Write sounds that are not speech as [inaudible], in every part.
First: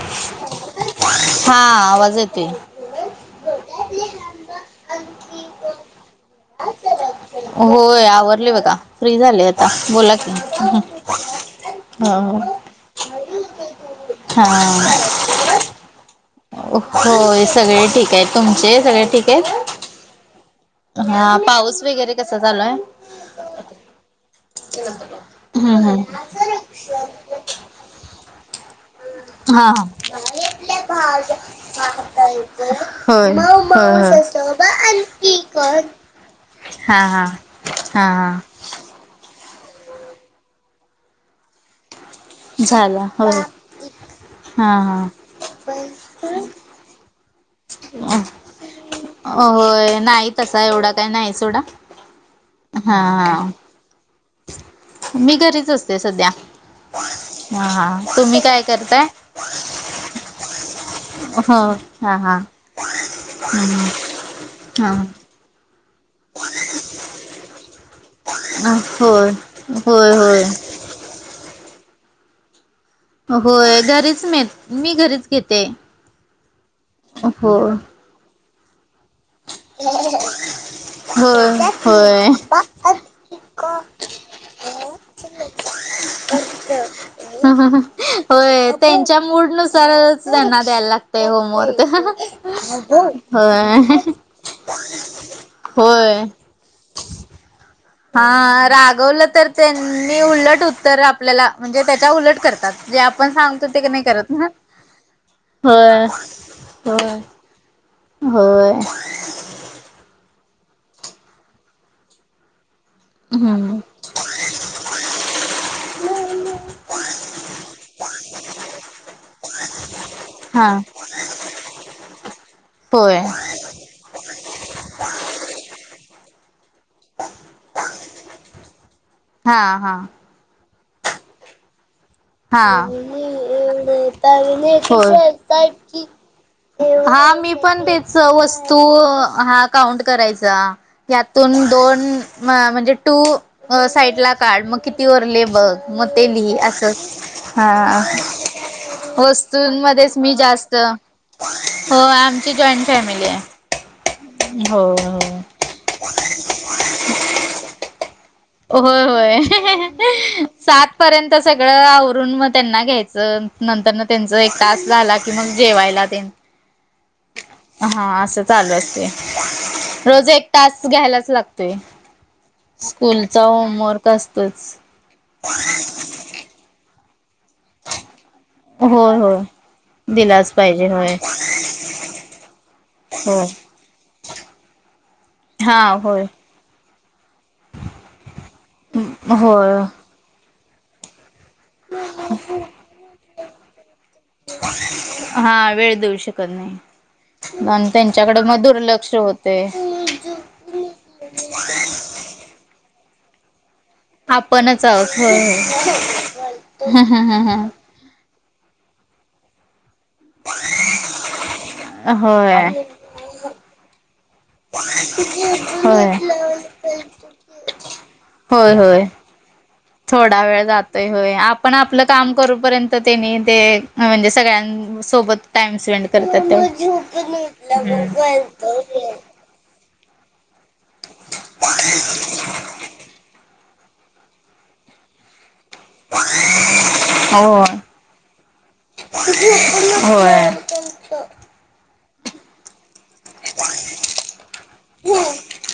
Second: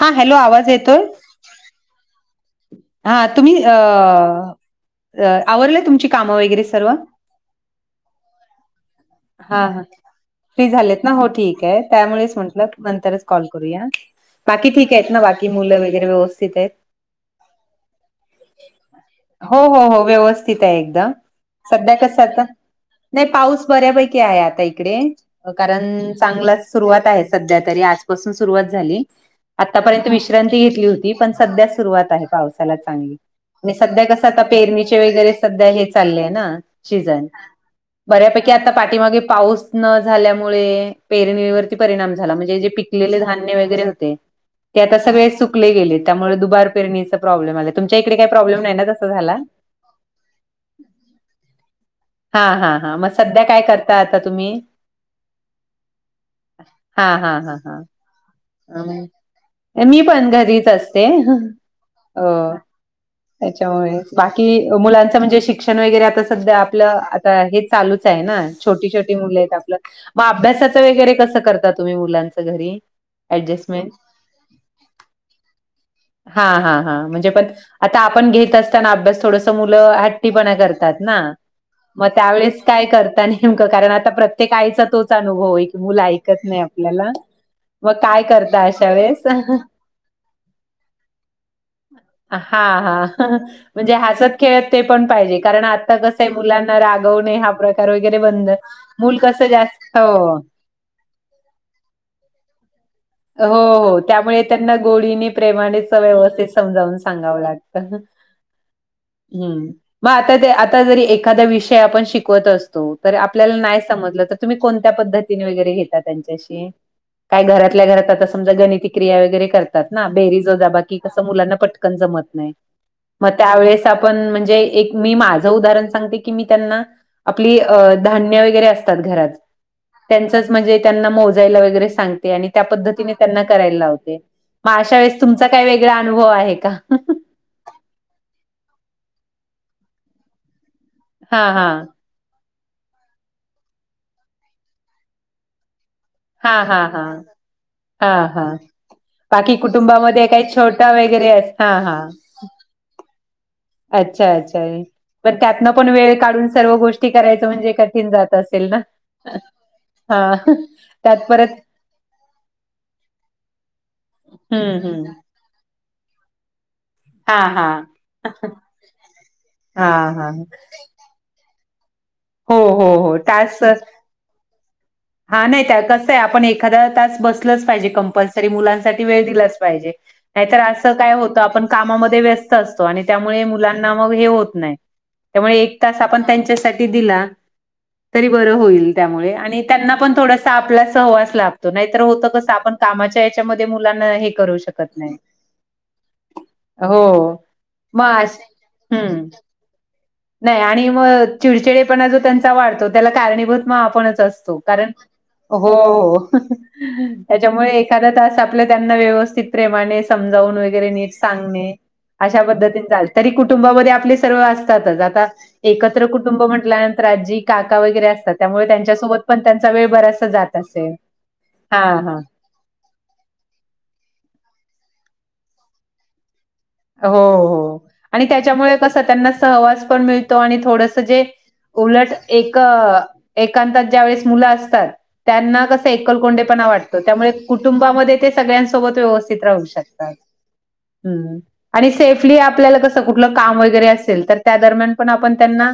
हा हॅलो आवाज येतोय. हा आवाज येतोय. हा तुम्ही अ आवरलं तुमची कामं वगैरे सर्व होय आव रले बघा फ्री झाले हा आता हा बोला की फ्री झालेत ना हो ठीक आहे त्यामुळेच म्हंटलं नंतरच कॉल करूया, बाकी ठीक आहेत हा ना बाकी मुलं वगैरे व्यवस्थित आहेत. होय सगळे ठीक आहे, तुमचे सगळे ठीक आहे. हो हो व्यवस्थित आहे एकदम, पाऊस सध्या वगैरे कस कसा आता चालू आहे नही पाऊस बऱ्यापैकी आहे आता इकडे, हम्म कारण हम्म चांगला सुरुवात आहे सध्या तरी आज पसून सुरुवात झाली हा हा आतापर्यंत विश्रांती घेतली होती, पण सध्या सुरुवात आहे पाऊ साला चांगली, होय न सध्या होय कस पेरणीचे वैगरे होय चालय ना हा हा शिजन हा हा बऱ्यापैकी आता आता पाठीमागे पाऊस न झाल्यामुळे पेरणीवर. ती परिणाम झाला म्हणजे जे झाला पिकलेले होय धान्य वगैरे होते, हा ते आता हा सगळे सुकले गेले. त्यामुळ दुबार पेरणीचा प्रॉब्लेम आला, तुमच्या इकडे काही प्रॉब्लेम नाही ना तसा झाला. होय नाहीत. तसा एवढा काय नाही सोडा. हा हा हा म सध्या काय करता आता तुम्ही? मी घरीच असते सध्या हा तुम्ही? काय करताय मी पण घरीचच. ते हो हं हा हा अ त्याच्यामुळेच बाकी हा मुलांच म्हणजे शिक षण वैगरे आता सध्या आपलं आता हे चालुच च हे ना छोटी, छोटी होय मुले आहेत आपलं, होय मं होय अभ्यासाचं वगैरे कसं करता तुम्ही मुलांच घरी? होय ऍडजस्टमेंट घरीच मी मी घरीच घेते हा हा हा हो म्हणजे पण आ पण घेत असताना अभ्यास थोड त मूल हट्टी पणा करतात ना, होय मग होय त्या वेळेस काय करता नि नेमकं कारण आता प्रत्येक आईचा तोच अनुभव आहे, की मुलं ऐकत नाही आपल्याला. मग काय करता होय अशा त्यांच्या वेळेस मूडनुसारच, त्यांना द्यायला लागतय होमवर्क. हा हा होय म्हणजे हसत खेळत ते पण पाहिजे, कारण आता कस होय मुलां रागव हा प्र हा रागवलं तर त्यांनी हो, उलट उत्तर आपल्याला म्हणजे त्याच्या उलट करतात. जे आपण हो सांगतो ते हो नाही करत त्यामुळे ना त्यांना गोळीने प्रेमानेच होय व्यवस्थित समजावून होय सांगावं लागतं. होय हम्म मग आता ते आता जरी एखादा विषय आपण शिकवत असतो बर आपल्याला हम्म नाही समजलं तर तुम्ही कोणत्या पद्धतीने वगरे घेता त्यांच्याशी काय घरातल्याात समजा गणितिक्रिया वगरे करतात ना बेरी हा प ज होय म ण म्हणजे एक मी माझं उदाहरण सांगते की मी त्यांना आपली धान्य वगैरे असतात घरात हा हा त्यांचच म्हणजे त्यांना मोजायला वगैरे सांगते आणि त्या पद्ती ए वेळेस तुमचा का काय वेगळा अनुभव आहे का हा मी पण दच वस्तू हा काउंट करायचा हा यातून हा दोन म्हणजे टू साईड ला काढ मग किती रले बघ मग ते लिही हा हा असं हा हा बाकी वस्तूंमध्येच कुटुंबामध्ये मी काही जास्त छोटा वगैरे अस हा हो हा आ जची जॉईंट फॅमिली आहे अच्छा अच्छा हो हो. प त्यातनं पण वेळ काढून सर्व गोष्टी करायचं म्हणजे कठीण जात असेल ना. होय होय हा सात त्यात पर्यंत परत सगळं आवरून मग त्यांना घ्यायचं नंतर त्यांच एक हम्म तास हम्म झाला मी मग जेवायला देन हा हा असं चालू असते हा रोज हा एक तास घ्यायलाच लागतोय हो हो हो स्कूलचा तास होमवर्क असतोच हा नाही त्या कसं आहे आपण एखादा तास बसतो क होय होय दिलाच पाहिजे होय मु व कामामध्ये व्यस्त असतो आणि त्यामुळे होय. मुलांना मग हे होत नाही त्यामुळे एक हा तास आपण होय त्यांच्यासाठी दिला तरी बर होईल त्यामुळे आणि होय आपण थोडसा आपला सहवास लातो नाहीतर होत कस आपण कामाच्या याच्यामध्ये मुलांना हे करू शकतो हा वेळ देऊ शकत नाही हो प मग अश त्यांच्याकडे मग दुर्लक्ष हम्म. होते नाही आणि मग चिडचिडेपणा जो त्यांचा वाढतो त्याला कारणीभूत मग आपण त्या आपणच आहोत होय एखा तास आपलं त्यांना व्यवस्थित प्रेमाने समजावून वगैरे नीट सांगणे अशा होय पद्धतीन चाल तरी कुटुंबामध्ये आपले सर्व ता एकत्र होय. कुटुंब म्हटल्यानंतरी काका वगैरे असतात त्यामुळे होय होय. त्यांच्यासोबत पण त्यांचा वेळ भर थोडा वेळ जातय होय आपण आपलं हा काम करूपर्यंत त्यांनी ते म्हणजे सगळ्यां सोबत टाइम स्पेंड करतात ते हो तट वा पणतो आणि थोडस जे उलट एक ांतात ज्या वेळेस मुलं असतात त्यांना कसं एकलकोंडेपणा वाटतो त्यामुळे हो. कुटुंबामध्ये ते सगळ्यांसोबत व्यवस्थित राहू शकतात हो आणि सेफली आपल्याला क कु का वरे असेल तर त्या दरम्यान पण आपण त्यांना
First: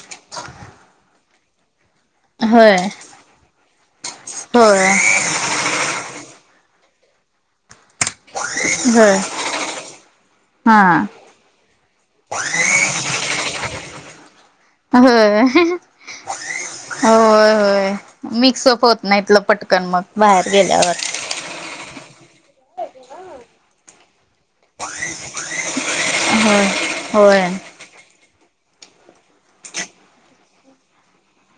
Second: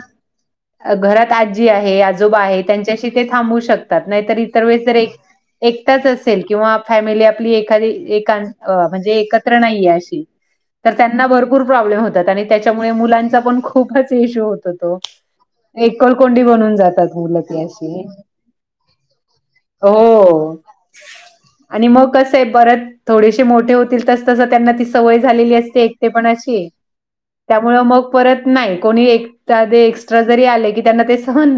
घरात आजी आहे जो आहे होय. त्यांच्याशी ते थांबू शकतात नाहीतर इतर होय. वेळेस जर एक एकताच असेल किंवा फॅमिली आपली एखादी एक म्हणजे होय. एकत्र नाहीये अशी हा. तर त्यांना भरपूर प्रॉब्लेम होतात आणि त्याच्यामुळे मुलांचा पण खूपच इश्यू होतो तो. होय एकलकोंडी बनून जातात मुलं होय ती होय अशी. मिक्सअप होत ना इतलं पट ण मग बाहेर हो. गेल्यावर आणि मग कसं आहे परत थोडेसे मोठे होतील तस तसं त्यांना ती सवय झालेली असते ते पण होय. अशी होय. त्यामुळ मग त नाही ह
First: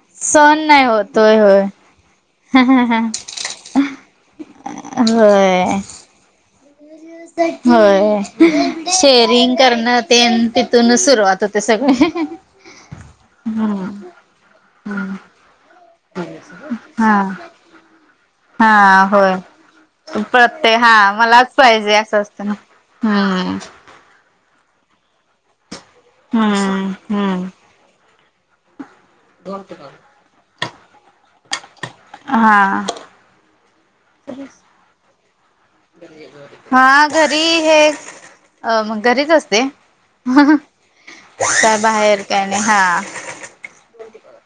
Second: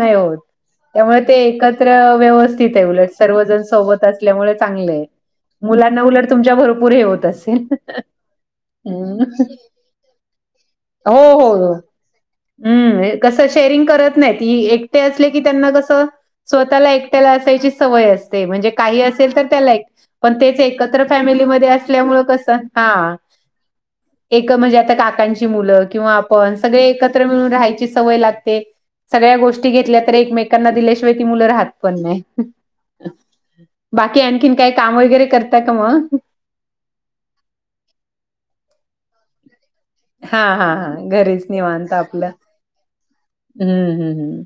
नाही होत सहन नाही होत. त्यामुळे होय होय. व्यवस्थित उल सर्वजण सोबत असल्यामुळे चांग होय. मुलांना उट तुमच्या भपूर हे होत असेल हम्म शेरिंग करण ते तिथूनच हो सुरुवात होते हो. सगळे हम्म कसं शेअरिंग करत नाहीत एकटे असले की त्यांना कसं स्वतःला हा. एकट्याला असायची समय असते हा म्हणजे काही असेल होय. तर त्या एक पण तेच प्रत्येक हा एकत्र मलाच फॅमिलीमध्ये पाहिजे असं असल्यामुळे असतं कस ना. हा हम्म. एक म्हणजे आता काकांची मुलं किंवा आपण सगळे हम्म. एकत्र हम्म. मिळून राहायची सवय लागते सगळ्या गोष्टी घेतल्या तर एकमेकांना दिल्याशिवाय ती मुलं राहत पण नाही हा. बाकी आणखीन काही काम वगैरे करता का मग हा घरी हे अ मग घरीच असते हां, हां, हां. घरीच काय बाहेर काय नाही हा हम्म हम् हम्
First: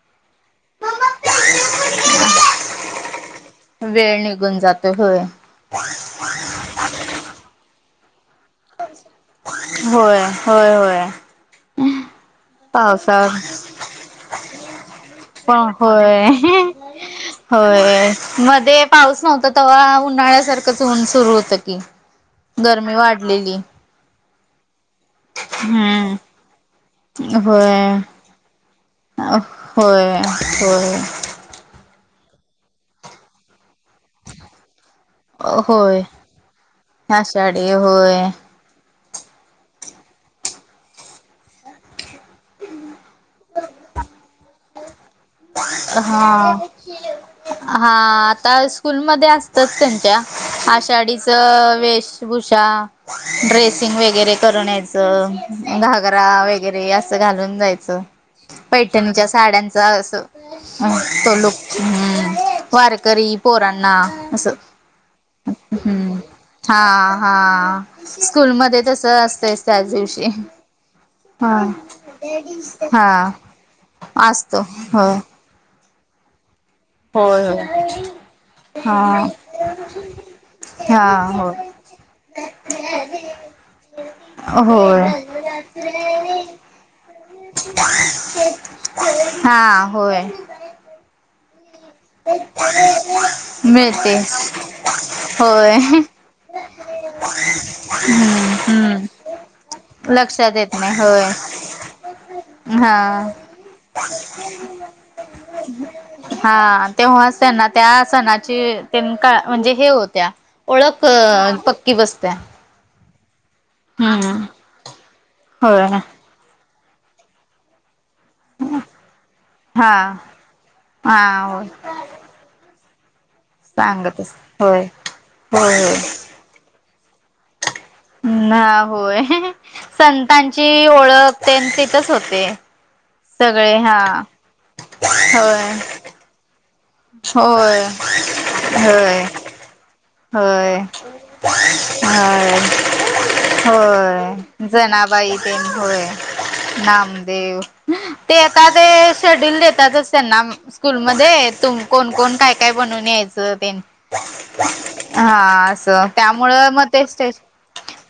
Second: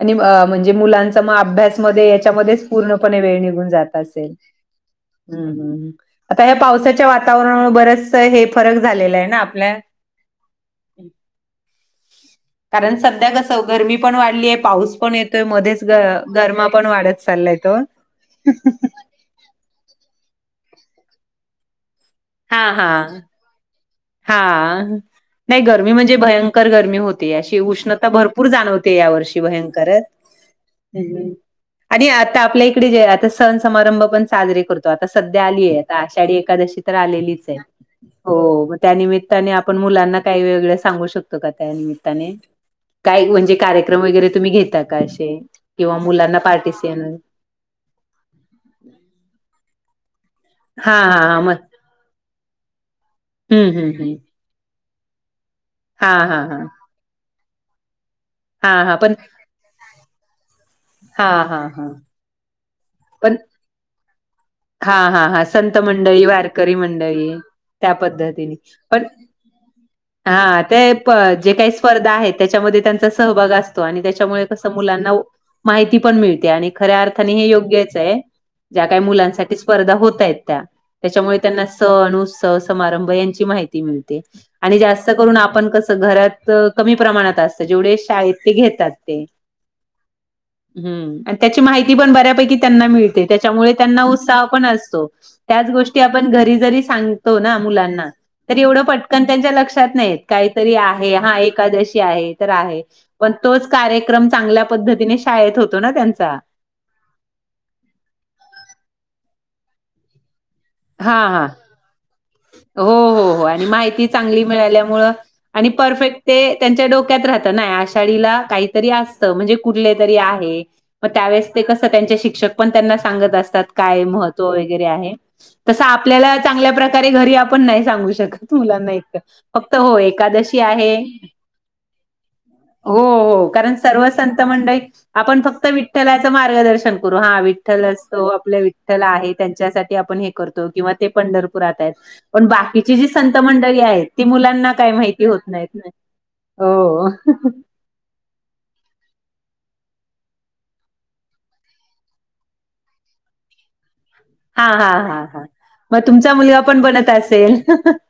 आणि म्हणजे मुलांचा मग अभ्यासमध्ये याच्यामध्येच पूर्णपणे वेळ निघून जात वेळ असेल निघून जातो होय. हम्म ह् आता या्या पावसाच्या वातावरणामुळे बरच हे फरक झालेला आहे ना आपल्या होय होय होय कारण सध्या पावसात कसं गरमी पण वाढलीय पाऊस पण येतोय पण मध्येच ग होय. गरमा पण वाढत चाललाय तो होय मध्ये पाऊस नव्हता तेव्हा उन्हाळ्यासारखंच होऊन सुरू होतं की हा हा गरमी वाढलेली हा नाही गरमी म्हणजे हम्म भयंकर गरमी होते अशी होय. उष्णता भरपूर जाणवते या वर्षी भयंकरच हम्म. हो आणि आता आपल्या इकडे जे आता सण समारंभ पण साजरे करतो आता सध्या आलीय आता होय आषाढी एकादशी तर आलेलीच आहे आषाढी होय. हो त्या नििमित्ताने आपण मुलांना काही वेगळ सांगू शकतो का त्या निमित्ताने काय म्हणजे कार्यक्रम वगैरे तुम्ही घेता का असे किंवा मुलांना हा पार्टिस हा आता स्कूलमध्येध्ये असतच त्यांच्या हा हा आषाढीच हा मग वेशभूषा हम्म हम्म ड्रेसिंग हम्म. वगैरे करून यायचं हा घागरा हा हा वगैरे असं घालून जायचं हा हा पण पैठणीच्या साड्यांचा अस हा तो लुक हा हा हम्म वारकरी पण पोरणा असं हा हा हा संत हम्म मंडळी वारकरी हा मंडळी हा त्या स्कूल पद्धतीने म पण तस असत त्याच दिवशी हा ते प जे हा काही स्पर्धा आहेत त्याच्यामध्ये हा त्यांचा सहभाग असतो हो मा पण मिते आणि खऱ्या अर्थाने होय हे होय योग्यच आहे ज्या काही हा मुलांसाठी प्रति स्पर्धा होत आहेत त्या त्याच्यामुळे हा त्यांना सण उस्तव समारंभ यांची माहिती मिळते हो आणि जास्त करून आपण कसं होय घरात कमी प्रमाणात असत जेवढे शाळेत ते घेतात ते हां होय ह त्याची माहिती पण बऱ्यापैकी त्यांना मिळते त्याच्यामुळे त्यां मिळते ताव पण असतो त्याच होय गोष्टी आपण घरी जरी सांगतो ना मुलांना तरी येवढं पटल हम्म पण त्यांच्या लक्षात नाहीत लक्षात काहीतरी येत नाही आहे होय हा एकादशी आहे तर आहे हा पण तोच कार्यक्रम चांगल्या पद्धतीने शाळेत होतो ना त्यांचा हा तेव्हाच त्यांना त्या सणाची त्यां का म्हणजे हे होत्या ओळख हा हा पक्की बसते हो हो हो आणि माहिती चांगली मिळाल्यामुळ आणि होय परफेक्ट ते त्यांच्या डोक्यात राहत ना आषाढीला काहीतरी असत म्हणजे हा कुठले तरी आहे मग हा त्यावेळेस ते होय कस ते त्यांचे शिक्षक पण त्यांना सांगत असतात काय सांगतच महत्त्व वगैरे होय आहे. होय तसं होय आपल्याला चांगल्या प्रकारे घरी आपण नाही सांगू श. ना मुलांना एक होय फक्त हो एकादशी संतांची आहे. ओळख ते तिथच होते हो हो कारण सगळे हा सर्व संत मंडळी आपण फक्त होय विठ्ठलाचं मार्गदर्शन हा विठ्ठल होय असतो आपल्या विठ्ठल होय आहे त्यांच्यासाठी आपण हे करतो. होय किं ते पंढरपुरात आहेत पण होय बाकीची जी संत मंडळी आहेत ती होय मुलांना काय माहिती जनाबाई नाहीत ना. होय हो. नामदेव ते यता ते शेड्युल देतातस त्यांना स्कूलमध्ये तुम कोण कोण काय काय बनून यायचं ते हा हा. हा असं त्यामुळं मग ते स्टेज असेल?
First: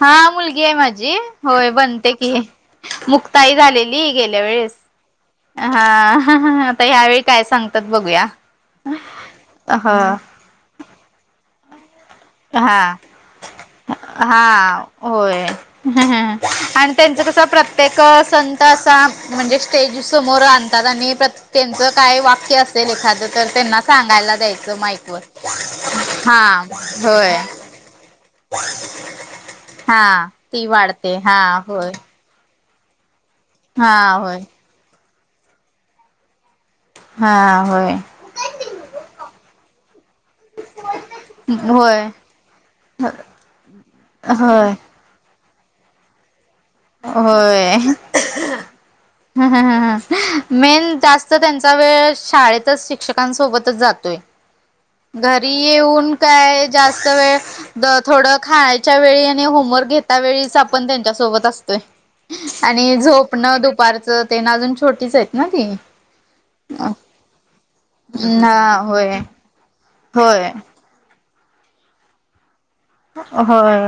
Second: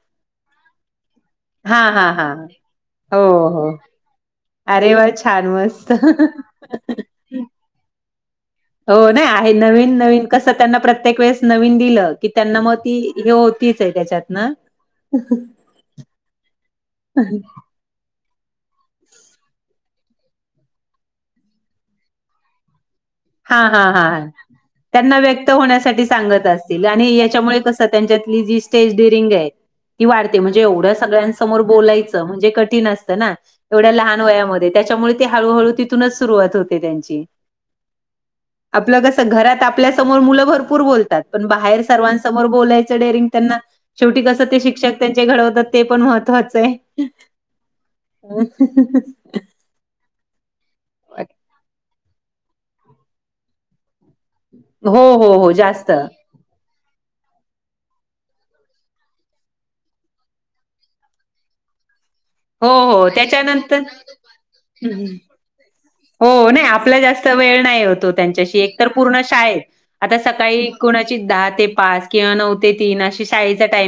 हा मुलगी आहे माझी. होय हां, बनते हां, की हां. हो, मुक्ताई हो. झालेली गेल्या वेळेस अरे वाह! छान हा मस्त. आता ह्यावेळी काय सांगतात बघूया. हो नाही आहे ह नवीन नवीन कसं त्यांना प्रत्येक वेळेस नवीन दिलं. कि त्यांना मग हा ती हे होतीच आहे त्याच्यात ना. हा होय. आणि त्यांचं कसं प्रत्य प्रत्येक संत असं म्हणजे स्टेजीसमोर आणतात आणि प्रत्यक त्यांचं काय वाक्य असेल एखांद हा हा हां त्यांना व्यक्त होण्यासाठी सांगत हा असतील. आणि होय याच्यामुळे कसं त्यांच्यातली जी स्टेज ड्युरिंग आहे. ती हा वाढते म्हणजे ती एवढ्या वाढते हा सगळ्यांसमोर होय. बोलायच. म्हणजे कठीण असतं ना एवढ्या हा लहान होय वयामध्ये त्याच्यामुळे हळू हळू तिथूनच सुरुवात होते. हा होय. आपलं कसं घरात आपल्यासमोर मुलं भरपूर बोलतात पण बाहेर होय सर्वांसमोर बोलायचं डेरिंग त्यांना शेवटी कसं ते होय. शिक्षक त्यांचे घडवतात ते पण महत्त्वाचं आहे. होय ह ह ह ह. मेन जास्त त्यांचा वेळ शाळेतच शिक्षकांसोबतच जातोय. हो, हो, घरी हो, जास्त. येऊन काय जास्त वेळ थोडं खायच्या वेळी आणि होमवर्क घेता वेळीच आपण त्यांच्यासोबत असतोय. हो, आणि हो झोपणं त्याच्यानंतर दुपारचं ते ना अजून छोटीच आहेत ना ती हो नाही आपला जास्त वेळ नाही होतो ना त्यांच्याशी एक तर होय पूर्ण शाळेत आता होय सकाळी कुणाची दहा ते पाच किंवा नव्हती. होय.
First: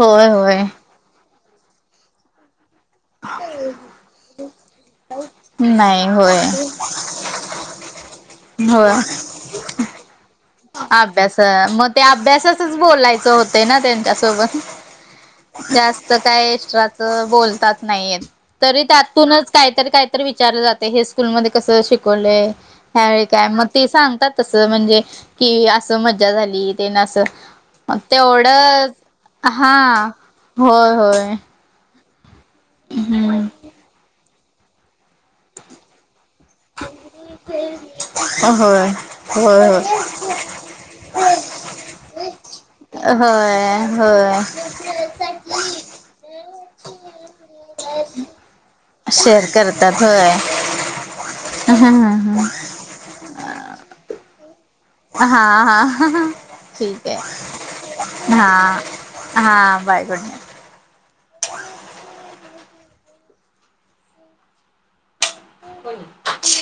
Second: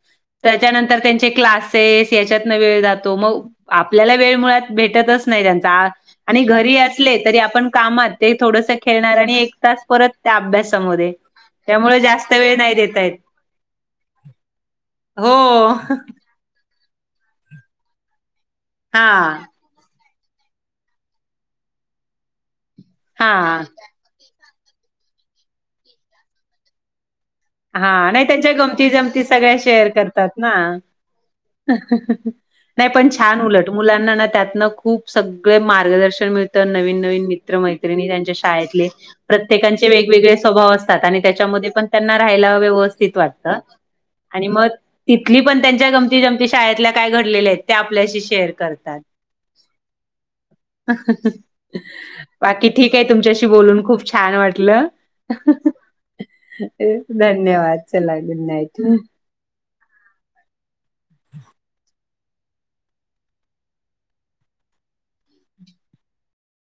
होय होय याच्यात वेळ जातो मग आपल्याला वेळ मुळात भेटतच नाही त्यांचा नाही होय आणि घरी असले तरी आपण कामात ते थोडस होय. खेळणार आणि एक तास परत त्या अभ्यासामध्ये अभ्यास मग त्यामुळे ते जास्त वेळ नाही अभ्यासासच देता येत बोलायचं होते ना त्यांच्यासोबत हो जास्त काय एस्ट्राच बोलतात नाहीेत तरी हा त्यातूनच कायत काय तर विचार जात हे स्कूलमध्ये कस शिकवलं ह्यावेळी काय हा मग ते सांगतात. तस म्हणजे कि असं मज्जा झाली ते ना असं. मग हा नाही त्यांच्या गमती तेवढंच जमती सगळ्या शेअर हा करतात ना. होय होय नाही पण हम्म छान उलट मुलांना ना त्यातनं खूप सगळे मार्गदर्शन मिळ. तर नवीन नवीन मित्र मैत्रिणी त्यांच्या होय शाळेतले होय होय. प्रत्येकांचे वेगवेगळे स्वभाव अस. त्याच्यामध्ये पण त्यांना राहायला व्यवस्थित वाटत होय होय आणि मग तिथली पण त्यांच्या गमती जमती शाळेतल्या काय घडलेल्या आहेत त्या आपल्याशी शेअर करते. शेअर करतात होय ह. बाकी ठीक आहे तुमच्याशी बोलून खूप छान वाटलं. हा हा ठीक धन्यवाद चला आहे गुड हा. नाईट. हा बाय गुड नाईट [unintelligible]